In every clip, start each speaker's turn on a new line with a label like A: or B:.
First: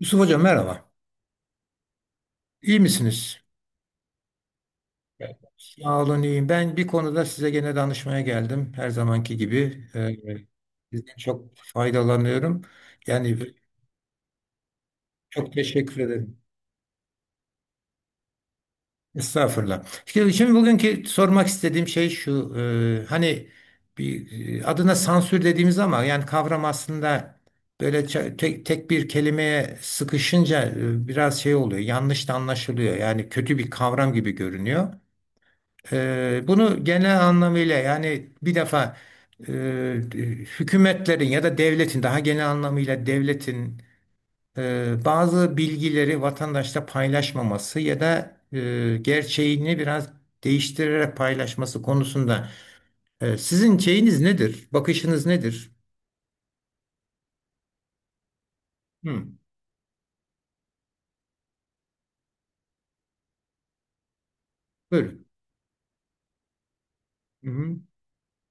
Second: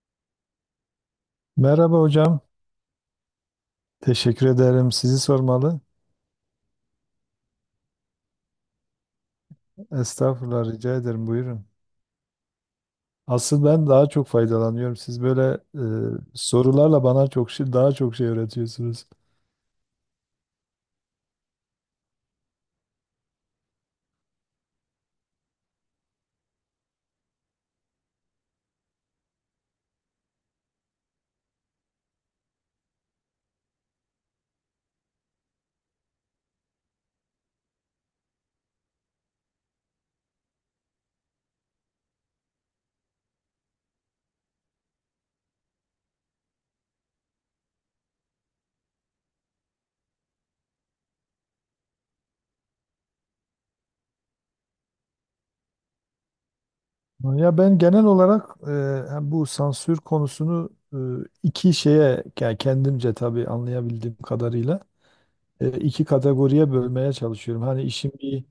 A: Yusuf Hocam merhaba.
B: Merhaba hocam.
A: İyi misiniz?
B: Teşekkür ederim. Sizi
A: Evet.
B: sormalı.
A: Sağ olun iyiyim. Ben bir konuda size gene danışmaya geldim. Her zamanki gibi.
B: Estağfurullah, rica
A: Sizden
B: ederim.
A: çok
B: Buyurun.
A: faydalanıyorum. Yani
B: Asıl ben daha çok faydalanıyorum. Siz
A: çok
B: böyle
A: teşekkür ederim.
B: sorularla bana daha çok şey öğretiyorsunuz.
A: Estağfurullah. Şimdi, bugünkü sormak istediğim şey şu. Hani bir adına sansür dediğimiz ama yani kavram aslında böyle tek bir kelimeye sıkışınca biraz şey oluyor. Yanlış da anlaşılıyor. Yani kötü bir kavram gibi görünüyor. Bunu genel anlamıyla yani bir defa eee, hükümetlerin ya da devletin daha genel anlamıyla devletin bazı bilgileri vatandaşla paylaşmaması ya da gerçeğini biraz değiştirerek paylaşması konusunda sizin şeyiniz nedir? Bakışınız nedir?
B: Ya ben genel olarak
A: Hı,
B: hem bu sansür konusunu iki şeye, yani kendimce tabii anlayabildiğim kadarıyla,
A: buyurun.
B: iki kategoriye bölmeye
A: Hı
B: çalışıyorum.
A: hı,
B: Hani işin bir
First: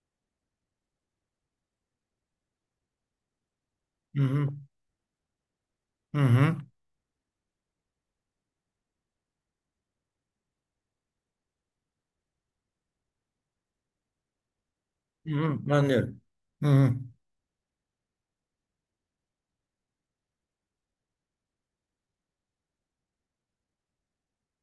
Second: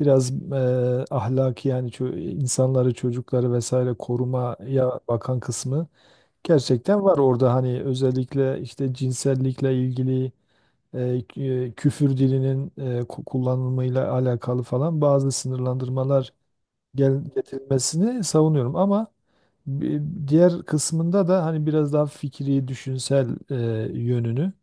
B: biraz ahlaki, yani insanları, çocukları vesaire
A: hı hı,
B: korumaya bakan kısmı.
A: hı hı,
B: Gerçekten var orada, hani özellikle işte cinsellikle ilgili, küfür dilinin kullanımıyla alakalı falan bazı
A: hı hı, anlıyorum.
B: sınırlandırmalar
A: Hı hı.
B: getirilmesini savunuyorum, ama bi- diğer kısmında da hani biraz daha fikri, düşünsel yönünü,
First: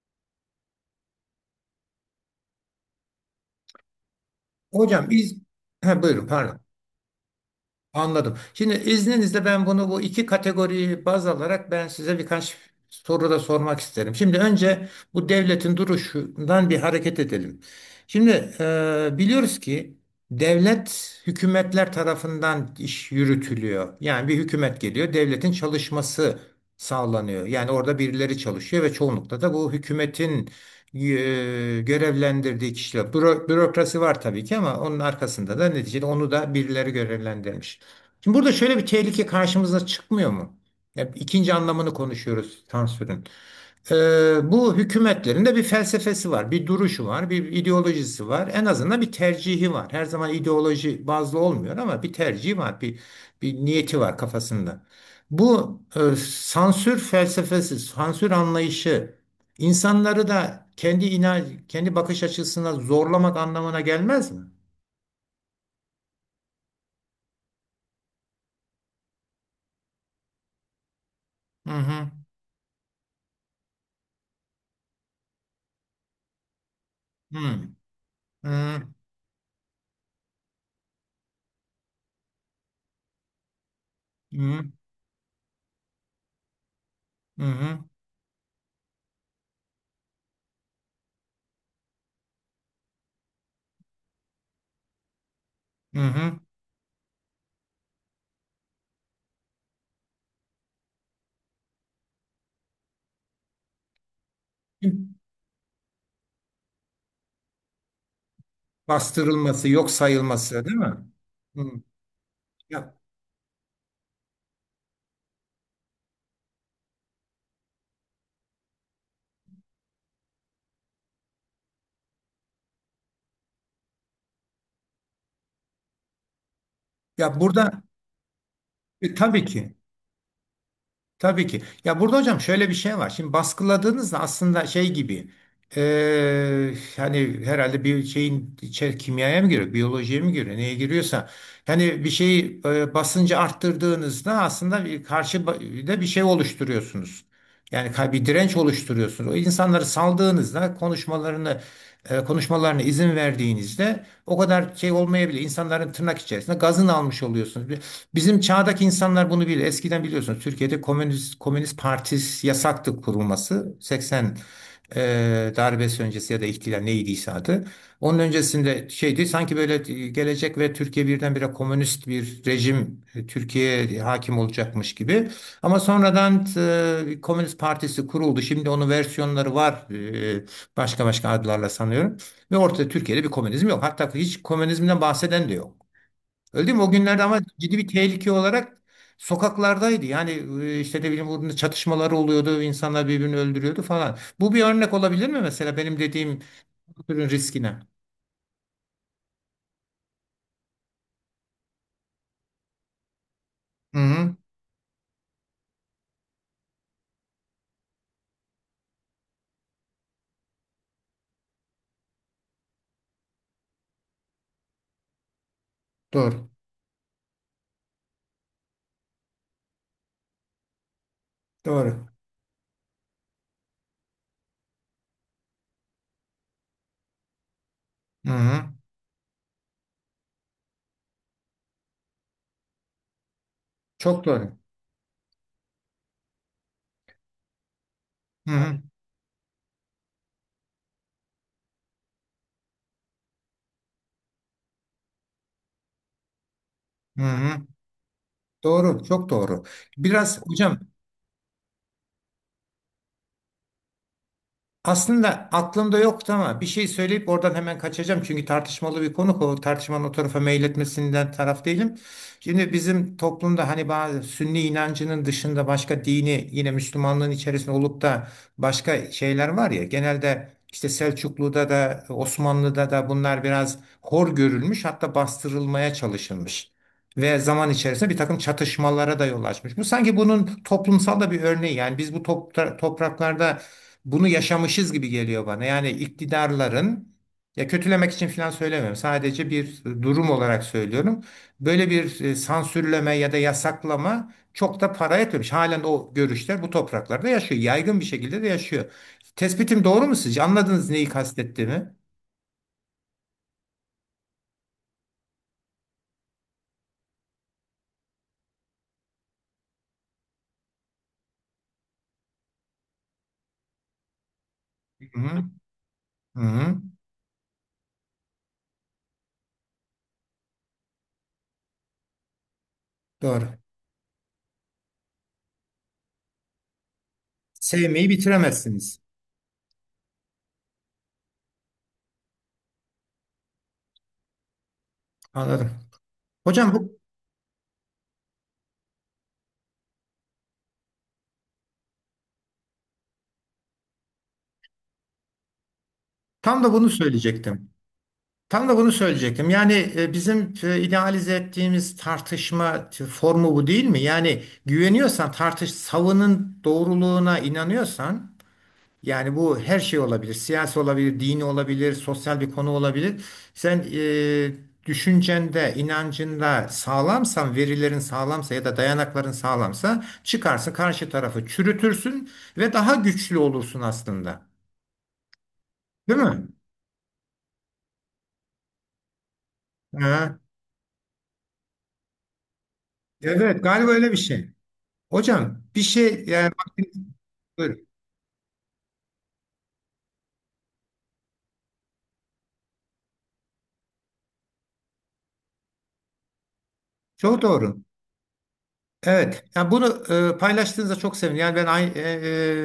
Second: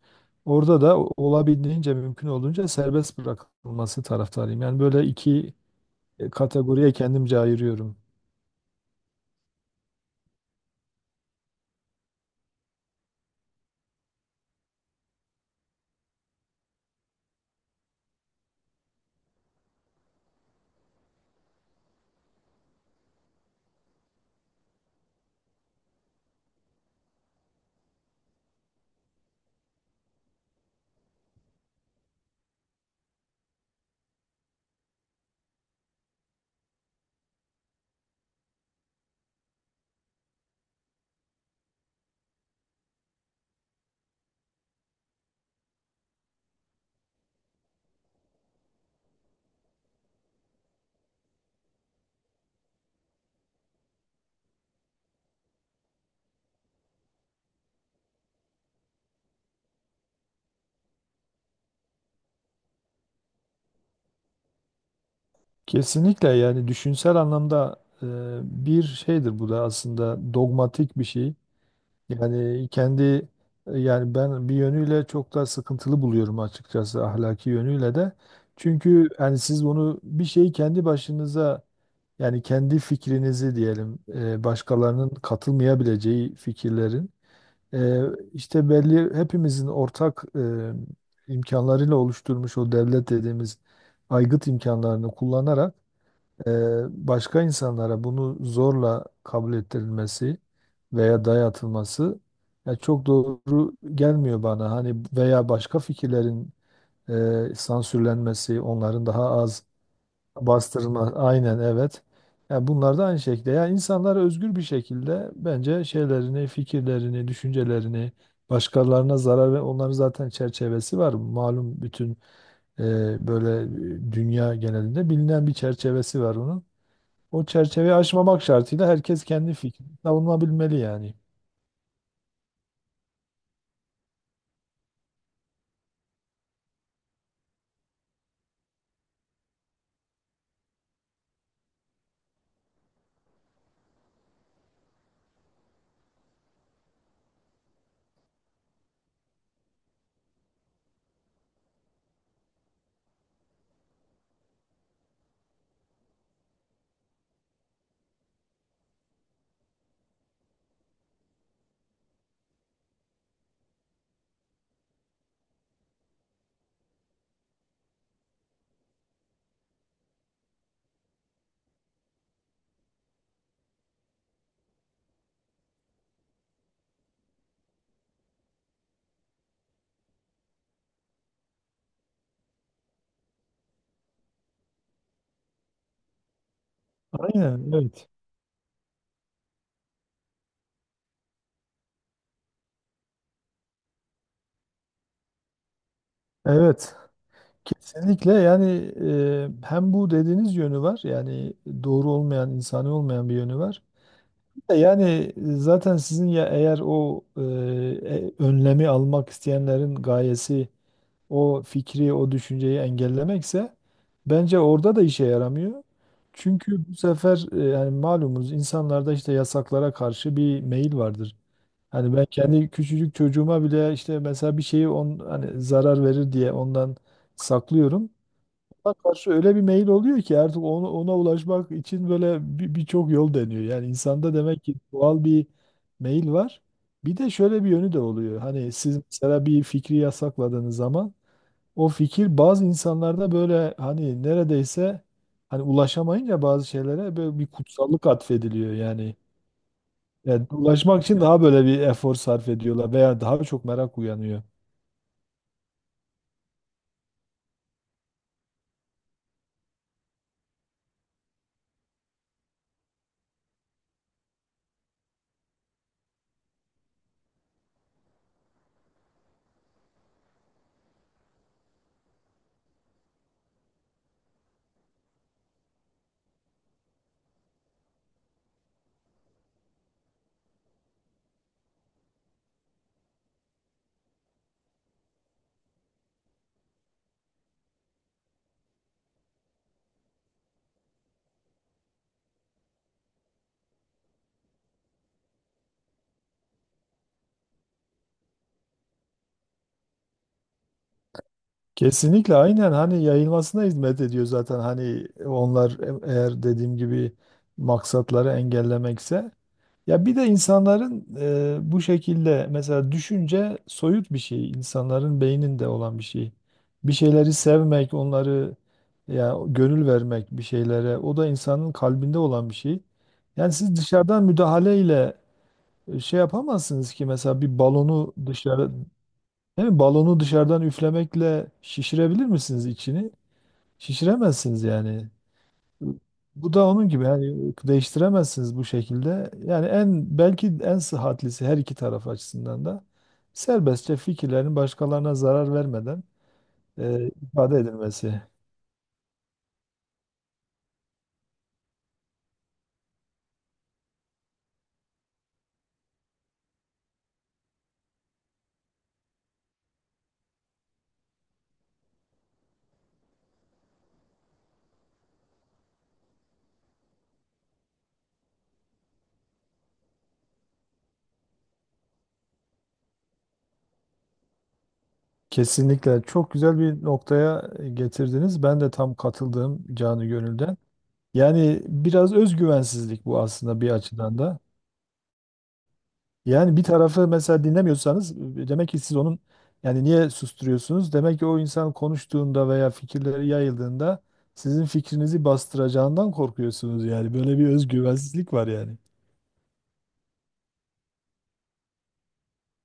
B: orada da olabildiğince, mümkün olduğunca serbest bırakılması taraftarıyım. Yani böyle
A: Hocam biz
B: iki
A: ha, buyurun pardon.
B: kategoriye kendimce ayırıyorum.
A: Anladım. Şimdi izninizle ben bunu bu iki kategoriyi baz alarak ben size birkaç soru da sormak isterim. Şimdi önce bu devletin duruşundan bir hareket edelim. Şimdi biliyoruz ki devlet hükümetler tarafından iş yürütülüyor. Yani bir hükümet geliyor, devletin çalışması sağlanıyor. Yani orada birileri çalışıyor ve çoğunlukla da bu hükümetin e, görevlendirdiği kişiler. Bürokrasi var tabii ki ama onun arkasında da neticede onu da birileri görevlendirmiş. Şimdi burada şöyle bir tehlike karşımıza çıkmıyor mu? Hep ikinci anlamını konuşuyoruz sansürün. Bu hükümetlerin de bir felsefesi var, bir duruşu var, bir ideolojisi var. En azından bir tercihi var. Her zaman ideoloji bazlı olmuyor ama bir tercihi var, bir niyeti var kafasında. Bu sansür felsefesi, sansür anlayışı insanları da kendi bakış açısına zorlamak anlamına gelmez mi?
B: Kesinlikle, yani düşünsel anlamda bir şeydir bu da, aslında dogmatik bir şey.
A: Hı hı.
B: Yani kendi Yani ben bir yönüyle çok da sıkıntılı buluyorum açıkçası,
A: Hı
B: ahlaki
A: hı.
B: yönüyle de.
A: Hı
B: Çünkü yani siz bunu, bir şeyi kendi başınıza, yani kendi fikrinizi diyelim,
A: hı.
B: başkalarının katılmayabileceği fikirlerin
A: Hı hı.
B: e, işte belli, hepimizin ortak imkanlarıyla oluşturmuş o devlet dediğimiz aygıt imkanlarını kullanarak
A: Hı hı.
B: başka insanlara bunu zorla kabul ettirilmesi veya dayatılması ya çok doğru gelmiyor bana. Hani veya başka fikirlerin sansürlenmesi, onların daha az
A: Bastırılması, yok sayılması, değil mi?
B: bastırılma, aynen
A: Hı.
B: evet. Yani
A: Ya,
B: bunlar da aynı şekilde. Yani insanlar özgür bir şekilde, bence şeylerini, fikirlerini, düşüncelerini başkalarına zarar ve onların zaten çerçevesi var. Malum, bütün e, böyle dünya genelinde bilinen bir çerçevesi var onun.
A: Ya
B: O
A: burada
B: çerçeveyi aşmamak şartıyla herkes
A: tabii
B: kendi
A: ki,
B: fikrini savunabilmeli yani.
A: tabii ki. Ya burada hocam şöyle bir şey var. Şimdi baskıladığınızda aslında şey gibi, hani herhalde bir şeyin içer kimyaya mı giriyor, biyolojiye mi giriyor, neye giriyorsa. Yani bir şeyi basıncı arttırdığınızda aslında bir karşı da bir şey oluşturuyorsunuz. Yani bir direnç oluşturuyorsunuz. O insanları saldığınızda konuşmalarına izin verdiğinizde o kadar şey olmayabilir. İnsanların tırnak içerisinde gazını almış oluyorsunuz. Bizim çağdaki insanlar bunu bilir. Eskiden biliyorsunuz Türkiye'de Komünist Partisi yasaktı kurulması. 80 darbesi öncesi ya da ihtilal neydiyse adı. Onun öncesinde şeydi sanki böyle gelecek ve Türkiye birdenbire komünist bir rejim Türkiye'ye hakim olacakmış gibi. Ama sonradan Komünist Partisi kuruldu. Şimdi onun versiyonları var. e, Başka başka adlarla sanıyorum. Ve ortada Türkiye'de bir komünizm yok. Hatta hiç komünizmden bahseden de yok. Öldü mü o günlerde ama
B: Aynen,
A: ciddi bir
B: evet.
A: tehlike olarak sokaklardaydı. Yani işte de bileyim burada çatışmalar oluyordu, insanlar birbirini öldürüyordu falan. Bu bir örnek olabilir mi mesela benim dediğim
B: Evet,
A: bu türün riskine?
B: kesinlikle, yani hem bu dediğiniz yönü var, yani doğru olmayan, insani olmayan bir yönü var.
A: Hı hı.
B: Bir de yani zaten sizin, ya eğer o, önlemi almak isteyenlerin gayesi o fikri, o düşünceyi engellemekse, bence orada da işe yaramıyor.
A: Doğru.
B: Çünkü bu sefer, yani malumunuz, insanlarda işte yasaklara karşı bir meyil vardır.
A: Doğru.
B: Hani ben kendi küçücük çocuğuma bile, işte mesela bir şeyi, hani zarar verir diye ondan saklıyorum.
A: Hı hı.
B: Ona karşı öyle bir meyil oluyor ki artık, ona ulaşmak için böyle birçok yol deniyor. Yani
A: Çok
B: insanda
A: doğru.
B: demek ki doğal bir meyil var. Bir de şöyle bir yönü de oluyor.
A: Hı
B: Hani
A: hı.
B: siz mesela bir fikri yasakladığınız zaman, o fikir bazı insanlarda böyle, hani neredeyse, hani ulaşamayınca bazı şeylere
A: Hı
B: böyle bir
A: hı.
B: kutsallık atfediliyor
A: Doğru,
B: yani.
A: çok doğru. Biraz
B: Yani
A: hocam
B: ulaşmak için daha böyle bir efor sarf ediyorlar veya daha çok merak uyanıyor.
A: aslında aklımda yoktu ama bir şey söyleyip oradan hemen kaçacağım. Çünkü tartışmalı bir konu. O tartışmanın o tarafa meyletmesinden taraf değilim. Şimdi bizim toplumda hani bazı Sünni inancının dışında başka dini yine Müslümanlığın içerisinde olup da başka şeyler var ya. Genelde işte Selçuklu'da da Osmanlı'da da bunlar biraz hor görülmüş hatta bastırılmaya çalışılmış. Ve zaman içerisinde bir takım çatışmalara da yol açmış. Bu sanki bunun toplumsal da bir örneği. Yani biz bu topraklarda bunu yaşamışız gibi geliyor bana. Yani iktidarların ya kötülemek için falan söylemiyorum. Sadece bir durum olarak söylüyorum. Böyle bir sansürleme ya da yasaklama çok da para etmemiş. Halen o görüşler bu topraklarda yaşıyor. Yaygın bir şekilde de yaşıyor. Tespitim doğru mu sizce? Anladınız neyi kastettiğimi?
B: Kesinlikle, aynen, hani yayılmasına hizmet ediyor zaten, hani onlar, eğer dediğim gibi maksatları engellemekse. Ya bir de insanların bu şekilde, mesela düşünce soyut bir şey,
A: Hı
B: insanların
A: hı.
B: beyninde olan bir şey.
A: Hı hı.
B: Bir şeyleri sevmek, onları, ya gönül vermek bir şeylere, o da insanın kalbinde olan bir şey.
A: Doğru.
B: Yani siz dışarıdan müdahaleyle şey yapamazsınız ki, mesela bir
A: Sevmeyi
B: balonu dışarı,
A: bitiremezsiniz.
B: değil mi? Balonu dışarıdan üflemekle şişirebilir misiniz içini? Şişiremezsiniz yani.
A: Anladım.
B: Bu da
A: Hocam
B: onun
A: bu
B: gibi, yani değiştiremezsiniz bu şekilde. Yani en, belki en sıhhatlisi, her iki taraf açısından da serbestçe fikirlerin başkalarına zarar vermeden
A: tam da bunu
B: ifade
A: söyleyecektim.
B: edilmesi.
A: Tam da bunu söyleyecektim. Yani bizim idealize ettiğimiz tartışma formu bu değil mi? Yani güveniyorsan tartış, savının doğruluğuna inanıyorsan yani bu her şey olabilir. Siyasi olabilir, dini olabilir, sosyal bir konu olabilir. Sen düşüncende, inancında sağlamsan, verilerin sağlamsa ya da dayanakların sağlamsa çıkarsın karşı tarafı çürütürsün ve daha güçlü olursun aslında.
B: Kesinlikle,
A: Değil
B: çok
A: mi?
B: güzel bir noktaya getirdiniz. Ben de tam katıldığım, canı
A: Ha,
B: gönülden. Yani biraz özgüvensizlik bu, aslında
A: evet,
B: bir
A: galiba öyle bir
B: açıdan da.
A: şey. Hocam bir şey yani
B: Yani bir tarafı mesela
A: buyurun.
B: dinlemiyorsanız, demek ki siz onun, yani niye susturuyorsunuz? Demek ki o insan konuştuğunda veya fikirleri yayıldığında sizin fikrinizi bastıracağından korkuyorsunuz yani. Böyle
A: Çok
B: bir
A: doğru.
B: özgüvensizlik var yani.
A: Evet. Yani bunu paylaştığınızda çok sevindim. Yani ben aynı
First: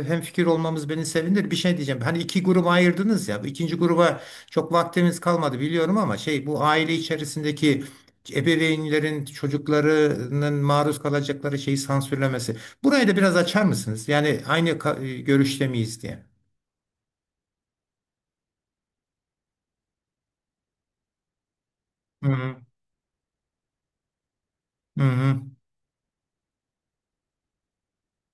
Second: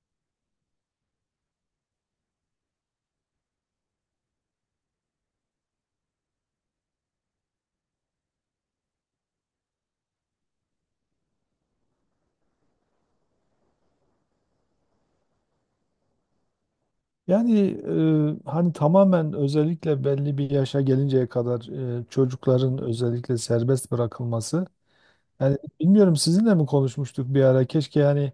A: hem fikir olmamız beni sevindir. Bir şey diyeceğim. Hani iki gruba ayırdınız ya. Bu İkinci gruba çok vaktimiz kalmadı biliyorum ama şey, bu aile içerisindeki ebeveynlerin çocuklarının maruz kalacakları şeyi sansürlemesi. Burayı da biraz açar mısınız? Yani aynı görüşte miyiz diye.
B: Yani hani tamamen, özellikle belli bir yaşa gelinceye kadar
A: Hı hı.
B: çocukların özellikle serbest bırakılması.
A: Hı hı.
B: Yani bilmiyorum, sizinle mi konuşmuştuk bir ara? Keşke yani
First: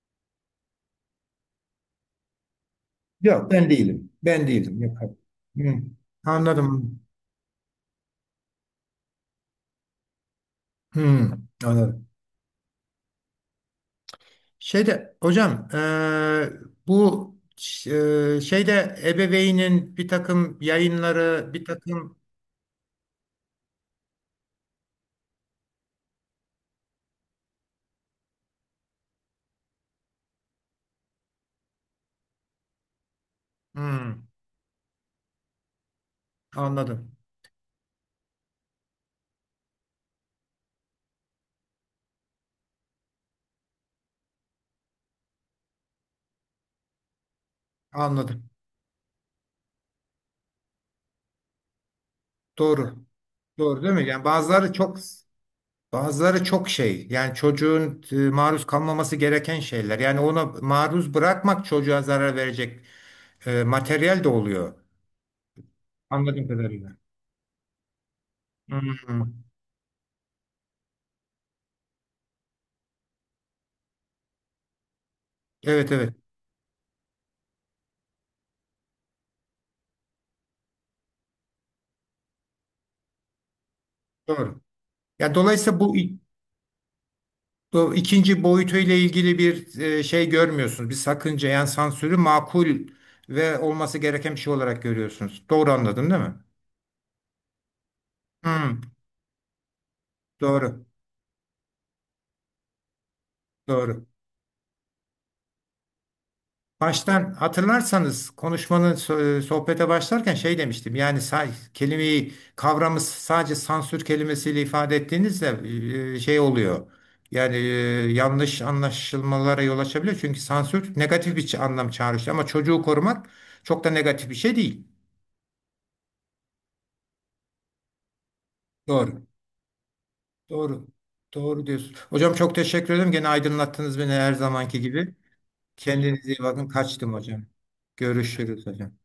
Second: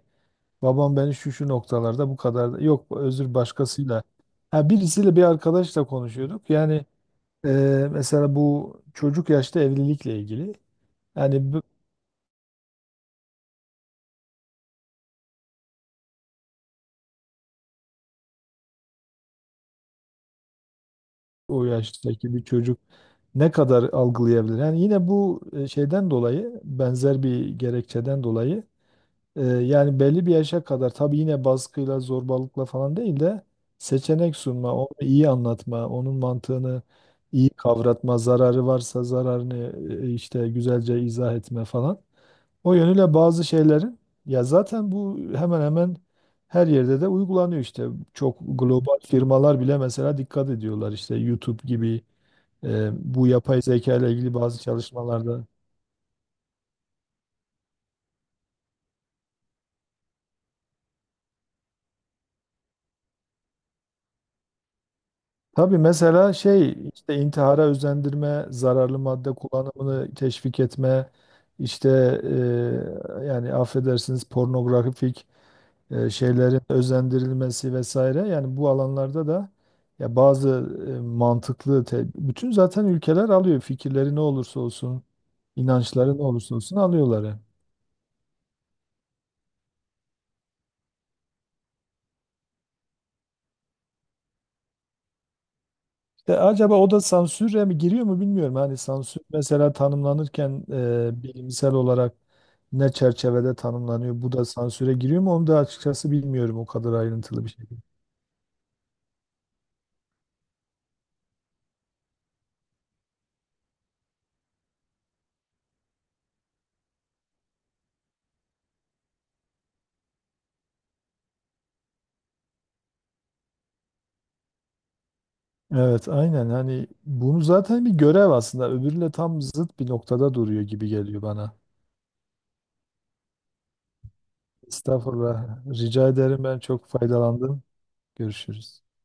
B: babam beni şu şu noktalarda bu kadar yok, özür,
A: Yok ben
B: başkasıyla.
A: değilim. Ben
B: Ha,
A: değilim. Yok.
B: birisiyle, bir
A: Hı.
B: arkadaşla konuşuyorduk. Yani
A: Anladım.
B: e, mesela bu çocuk yaşta evlilikle ilgili.
A: Hmm,
B: Yani
A: anladım. Şeyde hocam bu şeyde ebeveynin bir takım yayınları bir
B: o
A: takım
B: yaştaki bir çocuk ne kadar algılayabilir? Yani yine bu şeyden dolayı, benzer bir gerekçeden dolayı. Yani belli bir yaşa kadar tabii, yine baskıyla, zorbalıkla falan değil de
A: hmm,
B: seçenek sunma, onu iyi anlatma, onun mantığını
A: anladım,
B: iyi kavratma, zararı varsa zararını işte güzelce izah etme falan. O yönüyle bazı şeylerin, ya zaten bu hemen hemen her yerde de uygulanıyor işte. Çok
A: anladım,
B: global firmalar bile mesela dikkat ediyorlar, işte YouTube gibi,
A: doğru,
B: bu yapay
A: doğru, değil
B: zeka
A: mi?
B: ile
A: Yani
B: ilgili bazı
A: bazıları çok
B: çalışmalarda.
A: bazıları çok şey yani çocuğun maruz kalmaması gereken şeyler yani ona maruz bırakmak çocuğa zarar verecek materyal de oluyor
B: Tabii mesela
A: anladığım
B: şey,
A: kadarıyla.
B: işte intihara özendirme, zararlı madde
A: Hmm,
B: kullanımını teşvik etme, işte yani affedersiniz, pornografik
A: evet, evet,
B: şeylerin özendirilmesi vesaire. Yani bu alanlarda da, ya bazı mantıklı, bütün zaten ülkeler alıyor, fikirleri ne olursa
A: doğru.
B: olsun,
A: Ya dolayısıyla bu
B: inançları ne olursa olsun alıyorlar yani.
A: bu ikinci boyutuyla ilgili bir şey görmüyorsunuz. Bir sakınca yani sansürü makul ve olması gereken bir şey olarak görüyorsunuz. Doğru anladım değil
B: De
A: mi?
B: acaba o da sansüre mi giriyor mu, bilmiyorum. Hani
A: Hmm,
B: sansür mesela tanımlanırken
A: doğru,
B: bilimsel olarak ne çerçevede
A: doğru.
B: tanımlanıyor? Bu da sansüre giriyor mu? Onu da açıkçası bilmiyorum, o kadar
A: Baştan
B: ayrıntılı bir şekilde.
A: hatırlarsanız konuşmanın sohbete başlarken şey demiştim. Yani kelimeyi kavramı sadece sansür kelimesiyle ifade ettiğinizde şey oluyor. Yani yanlış anlaşılmalara yol açabiliyor. Çünkü sansür negatif bir anlam çağrıştırıyor. Ama çocuğu korumak çok da negatif bir şey değil.
B: Evet, aynen. Hani bunu zaten bir görev aslında. Öbürüyle
A: Doğru.
B: tam zıt bir noktada duruyor
A: Doğru.
B: gibi geliyor bana.
A: Doğru diyorsun. Hocam çok teşekkür ederim. Gene aydınlattınız beni her zamanki gibi.
B: Estağfurullah. Rica
A: Kendinize iyi
B: ederim. Ben
A: bakın.
B: çok
A: Kaçtım hocam.
B: faydalandım.
A: Görüşürüz
B: Görüşürüz.
A: hocam.